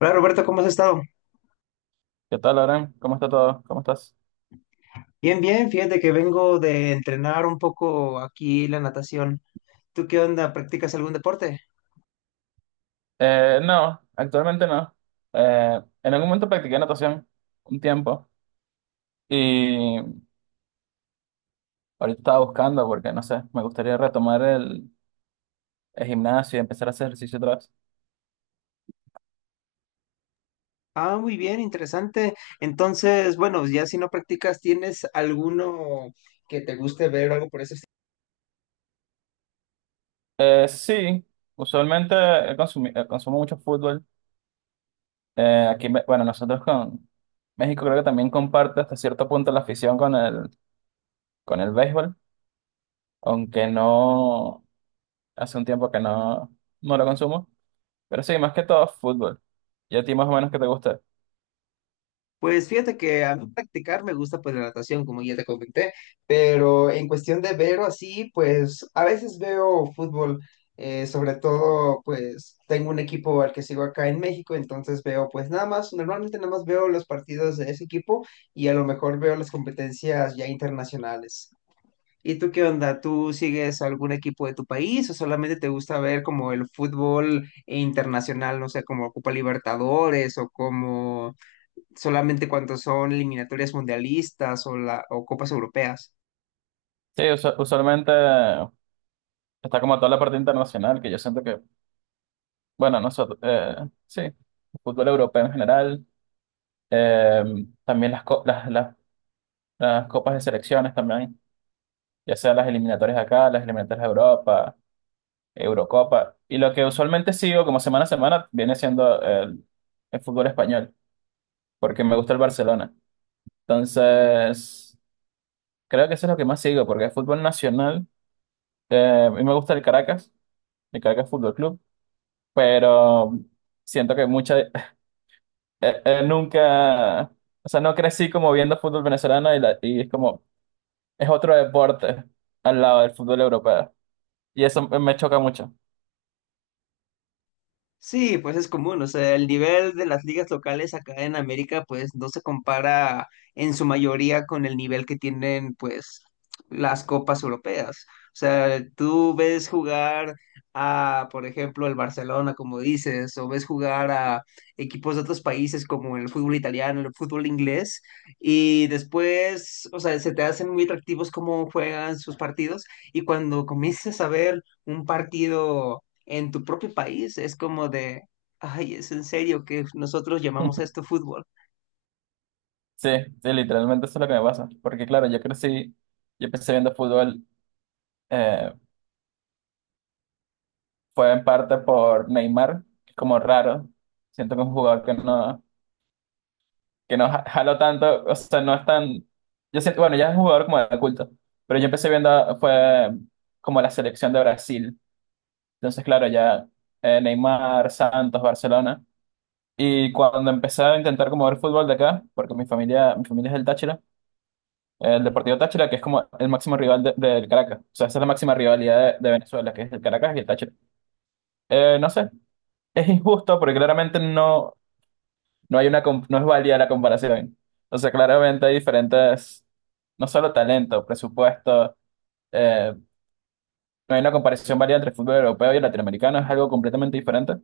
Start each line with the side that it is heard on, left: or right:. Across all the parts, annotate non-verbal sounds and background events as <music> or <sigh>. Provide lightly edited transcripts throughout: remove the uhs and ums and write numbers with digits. left: Hola Roberto, ¿cómo has estado?
right: ¿Qué tal, Lauren? ¿Cómo está todo? ¿Cómo estás?
left: Bien, bien, fíjate que vengo de entrenar un poco aquí la natación. ¿Tú qué onda? ¿Practicas algún deporte?
right: No, actualmente no. En algún momento practiqué natación un tiempo y ahorita estaba buscando porque, no sé, me gustaría retomar el gimnasio y empezar a hacer ejercicio otra vez.
left: Ah, muy bien, interesante. Entonces, bueno, ya si no practicas, ¿tienes alguno que te guste ver o algo por eso?
right: Sí, usualmente consumo mucho fútbol. Aquí, bueno, nosotros con México creo que también comparte hasta cierto punto la afición con con el béisbol, aunque no, hace un tiempo que no, no lo consumo. Pero sí, más que todo fútbol. ¿Y a ti más o menos qué te gusta?
left: Pues fíjate que a mí practicar me gusta pues la natación, como ya te comenté, pero en cuestión de ver o así, pues a veces veo fútbol, sobre todo pues tengo un equipo al que sigo acá en México, entonces veo pues nada más, normalmente nada más veo los partidos de ese equipo y a lo mejor veo las competencias ya internacionales. ¿Y tú qué onda? ¿Tú sigues algún equipo de tu país o solamente te gusta ver como el fútbol internacional, no sé, como Copa Libertadores o como solamente cuando son eliminatorias mundialistas o copas europeas.
right: Sí, usualmente está como toda la parte internacional, que yo siento que, bueno, nosotros, sí, el fútbol europeo en general, eh, también las, co- las copas de selecciones también, ya sea las eliminatorias de acá, las eliminatorias de Europa, Eurocopa, y lo que usualmente sigo como semana a semana viene siendo el fútbol español, porque me gusta el Barcelona. Entonces, creo que eso es lo que más sigo, porque el fútbol nacional... A mí me gusta el Caracas Fútbol Club, pero siento que mucha, <laughs> nunca, o sea, no crecí como viendo fútbol venezolano y es como, es otro deporte al lado del fútbol europeo. Y eso me choca mucho.
left: Sí, pues es común, o sea, el nivel de las ligas locales acá en América pues no se compara en su mayoría con el nivel que tienen pues las copas europeas. O sea, tú ves jugar a, por ejemplo, el Barcelona, como dices, o ves jugar a equipos de otros países como el fútbol italiano, el fútbol inglés, y después, o sea, se te hacen muy atractivos cómo juegan sus partidos, y cuando comienzas a ver un partido en tu propio país es como de, ay, ¿es en serio que nosotros llamamos esto
right: <laughs>
left: fútbol?
right: Sí, sí, literalmente eso es lo que me pasa. Porque claro, yo crecí, yo empecé viendo fútbol, eh, fue en parte por Neymar, que es como raro. Siento que es un jugador que no, jalo tanto, o sea, no es tan... Yo siento, bueno, ya es un jugador como de culto, pero yo empecé viendo, fue como la selección de Brasil. Entonces, claro, ya Neymar, Santos, Barcelona. Y cuando empecé a intentar como ver fútbol de acá, porque mi familia es del Táchira, el Deportivo Táchira, que es como el máximo rival del Caracas. O sea, esa es la máxima rivalidad de Venezuela, que es el Caracas y el Táchira. No sé, es injusto porque claramente no... No hay una, no es válida la comparación. O sea, claramente hay diferentes, no solo talento, presupuesto, eh, no hay una comparación válida entre el fútbol europeo y el latinoamericano, es algo completamente diferente.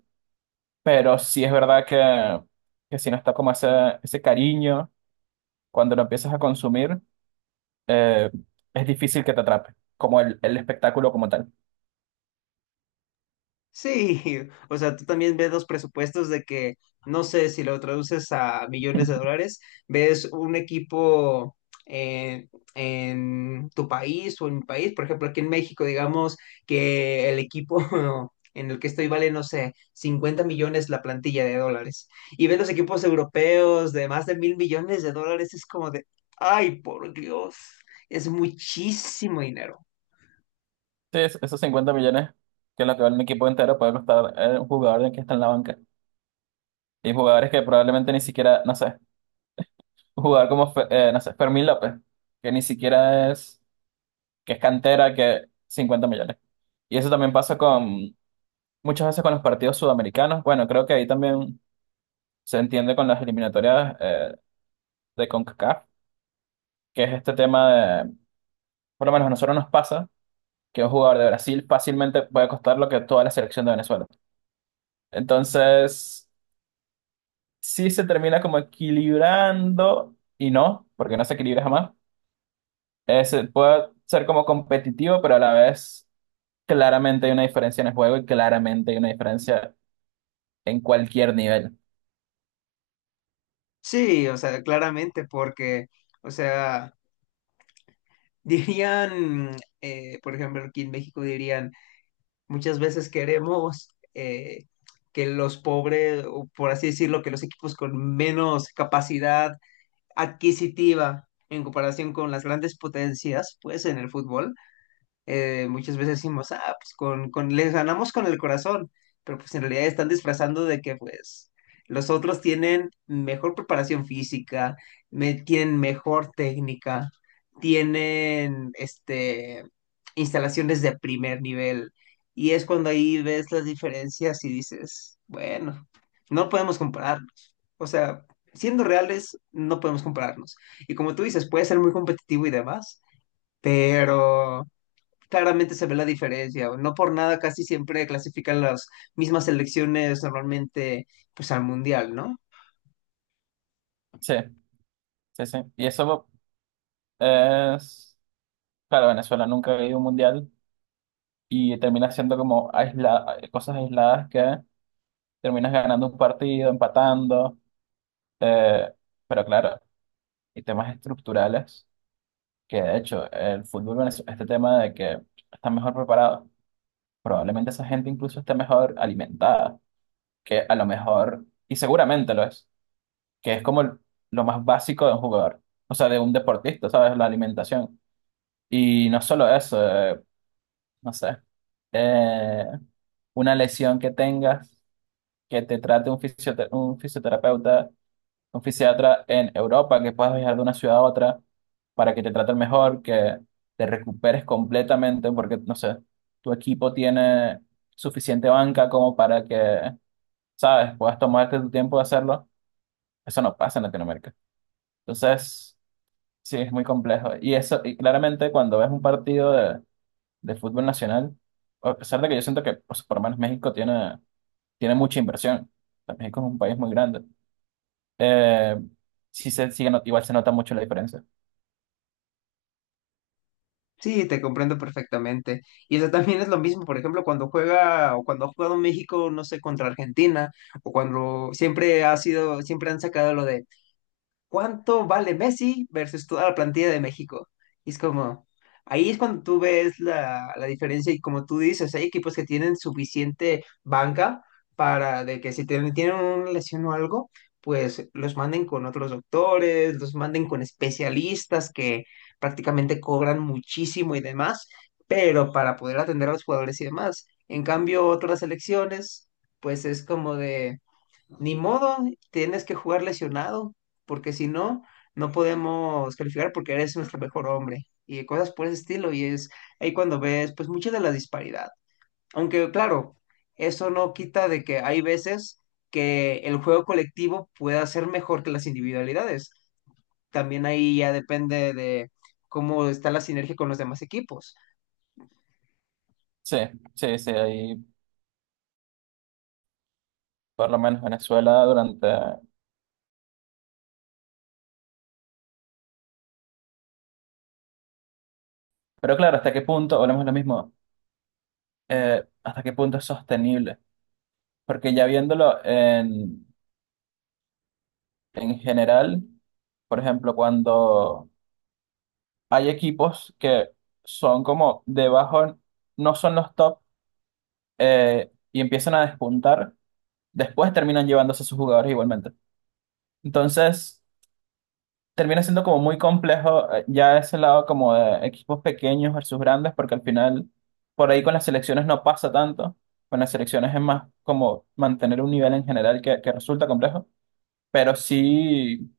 right: Pero sí es verdad que si no está como ese cariño, cuando lo empiezas a consumir, eh, es difícil que te atrape, como el espectáculo como tal.
left: Sí, <laughs> o sea, tú también ves los presupuestos de que, no sé, si lo traduces a millones de dólares, ves un equipo en, en tu país o en mi país, por ejemplo, aquí en México, digamos que el equipo <laughs> en el que estoy vale, no sé, 50 millones la plantilla de dólares. Y ves los equipos europeos de más de 1,000 millones de dólares, es como de, ay, por Dios, es muchísimo dinero.
right: Sí, esos 50 millones que es lo que vale un equipo entero puede costar un jugador de que está en la banca. Y jugadores que probablemente ni siquiera, no sé. Un jugador como, no sé, Fermín López, que ni siquiera es, que es cantera, que 50 millones. Y eso también pasa con muchas veces con los partidos sudamericanos. Bueno, creo que ahí también se entiende con las eliminatorias de CONCACAF, que es este tema de, por lo menos a nosotros nos pasa, que un jugador de Brasil fácilmente puede costar lo que toda la selección de Venezuela. Entonces, sí se termina como equilibrando y no, porque no se equilibra jamás. Se puede ser como competitivo, pero a la vez claramente hay una diferencia en el juego y claramente hay una diferencia en cualquier nivel.
left: Sí, o sea, claramente, porque, o sea, <laughs> dirían, por ejemplo, aquí en México dirían, muchas veces queremos eh, que los pobres, o por así decirlo, que los equipos con menos capacidad adquisitiva en comparación con las grandes potencias, pues en el fútbol, muchas veces decimos, ah, pues les ganamos con el corazón, pero pues en realidad están disfrazando de que pues los otros tienen mejor preparación física, tienen mejor técnica, tienen este, instalaciones de primer nivel, y es cuando ahí ves las diferencias y dices, bueno, no podemos compararnos. O sea, siendo reales, no podemos compararnos. Y como tú dices, puede ser muy competitivo y demás, pero claramente se ve la diferencia. No por nada casi siempre clasifican las mismas selecciones normalmente pues al mundial, ¿no?
right: Sí, sí, sí. Y eso es, claro, Venezuela nunca ha ido a un mundial y termina siendo como cosas aisladas que terminas ganando un partido, empatando, eh, pero claro, y temas estructurales que de hecho el fútbol venezolano, este tema de que está mejor preparado, probablemente esa gente incluso esté mejor alimentada, que a lo mejor, y seguramente lo es que es como lo más básico de un jugador, o sea, de un deportista, ¿sabes? La alimentación. Y no solo eso, no sé, eh, una lesión que tengas, que te trate un un fisioterapeuta, un fisiatra en Europa, que puedas viajar de una ciudad a otra para que te traten mejor, que te recuperes completamente, porque, no sé, tu equipo tiene suficiente banca como para ¿sabes?, puedas tomarte tu tiempo de hacerlo. Eso no pasa en Latinoamérica. Entonces... Sí, es muy complejo. Y eso, y claramente cuando ves un partido de fútbol nacional, a pesar de que yo siento que pues, por lo menos México tiene, tiene mucha inversión. O sea, México es un país muy grande. Eh, sí se sigue, igual se nota mucho la diferencia.
left: Sí, te comprendo perfectamente. Y eso también es lo mismo, por ejemplo, cuando juega o cuando ha jugado México, no sé, contra Argentina, o cuando siempre ha sido, siempre han sacado lo de ¿cuánto vale Messi versus toda la plantilla de México? Y es como, ahí es cuando tú ves la diferencia y como tú dices, hay equipos que tienen suficiente banca para de que si tienen una lesión o algo, pues los manden con otros doctores, los manden con especialistas que prácticamente cobran muchísimo y demás, pero para poder atender a los jugadores y demás. En cambio, otras selecciones, pues es como de... Ni modo, tienes que jugar lesionado, porque si no, no podemos calificar porque eres nuestro mejor hombre y cosas por ese estilo. Y es ahí cuando ves, pues, mucha de la disparidad. Aunque, claro, eso no quita de que hay veces que el juego colectivo pueda ser mejor que las individualidades. También ahí ya depende de cómo está la sinergia con los demás equipos.
right: Sí, sí, sí, ahí por lo menos Venezuela durante... Pero claro, ¿hasta qué punto, volvemos a lo mismo, hasta qué punto es sostenible? Porque ya viéndolo en general, por ejemplo, cuando hay equipos que son como debajo, no son los top y empiezan a despuntar, después terminan llevándose a sus jugadores igualmente. Entonces, termina siendo como muy complejo ya ese lado como de equipos pequeños versus grandes, porque al final por ahí con las selecciones no pasa tanto, con las selecciones es más como mantener un nivel en general que resulta complejo, pero sí.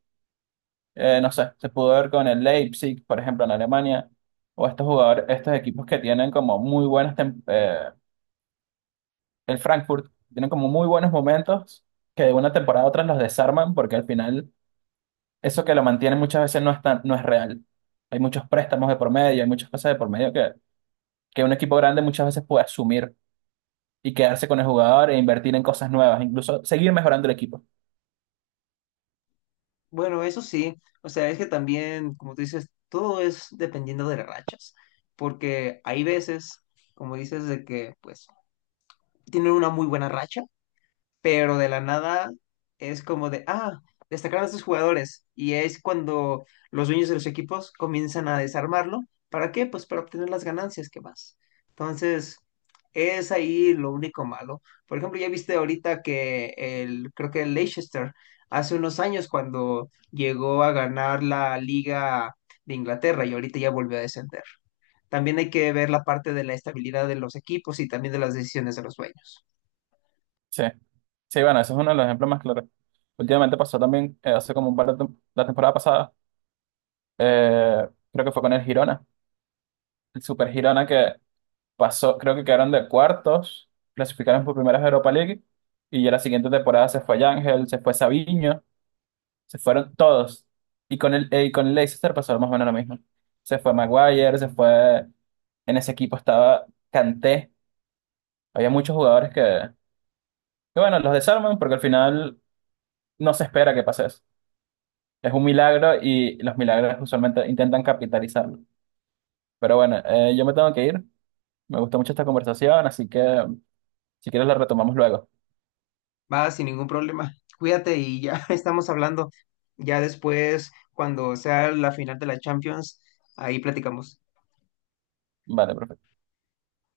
right: No sé, se pudo ver con el Leipzig, por ejemplo, en Alemania, o estos jugadores, estos equipos que tienen como muy buenas, el Frankfurt, tienen como muy buenos momentos que de una temporada a otra los desarman porque al final eso que lo mantiene muchas veces no es real. Hay muchos préstamos de por medio, hay muchas cosas de por medio que un equipo grande muchas veces puede asumir y quedarse con el jugador e invertir en cosas nuevas, incluso seguir mejorando el equipo.
left: Bueno, eso sí, o sea, es que también, como tú dices, todo es dependiendo de las rachas, porque hay veces, como dices, de que pues tienen una muy buena racha pero de la nada es como de, ah, destacaron a estos jugadores. Y es cuando los dueños de los equipos comienzan a desarmarlo. ¿Para qué? Pues para obtener las ganancias que más. Entonces, es ahí lo único malo. Por ejemplo, ya viste ahorita que el, creo que el Leicester, hace unos años cuando llegó a ganar la Liga de Inglaterra y ahorita ya volvió a descender. También hay que ver la parte de la estabilidad de los equipos y también de las decisiones de los dueños.
right: Sí, sí, bueno, ese es uno de los ejemplos más claros. Últimamente pasó también, hace como un par de la temporada pasada. Creo que fue con el Girona, el Super Girona que pasó, creo que quedaron de cuartos, clasificaron por primera vez a Europa League y ya la siguiente temporada se fue Ángel, se fue Sabiño, se fueron todos. Y con y con el Leicester pasó más o menos lo mismo. Se fue Maguire, se fue, en ese equipo estaba Kanté, había muchos jugadores que bueno, los desarman porque al final no se espera que pase eso. Es un milagro y los milagros usualmente intentan capitalizarlo. Pero bueno, yo me tengo que ir. Me gustó mucho esta conversación, así que si quieres la retomamos luego.
left: Va, sin ningún problema. Cuídate y ya <laughs> estamos hablando. Ya después, cuando sea la final de la Champions, ahí platicamos.
right: Vale, perfecto.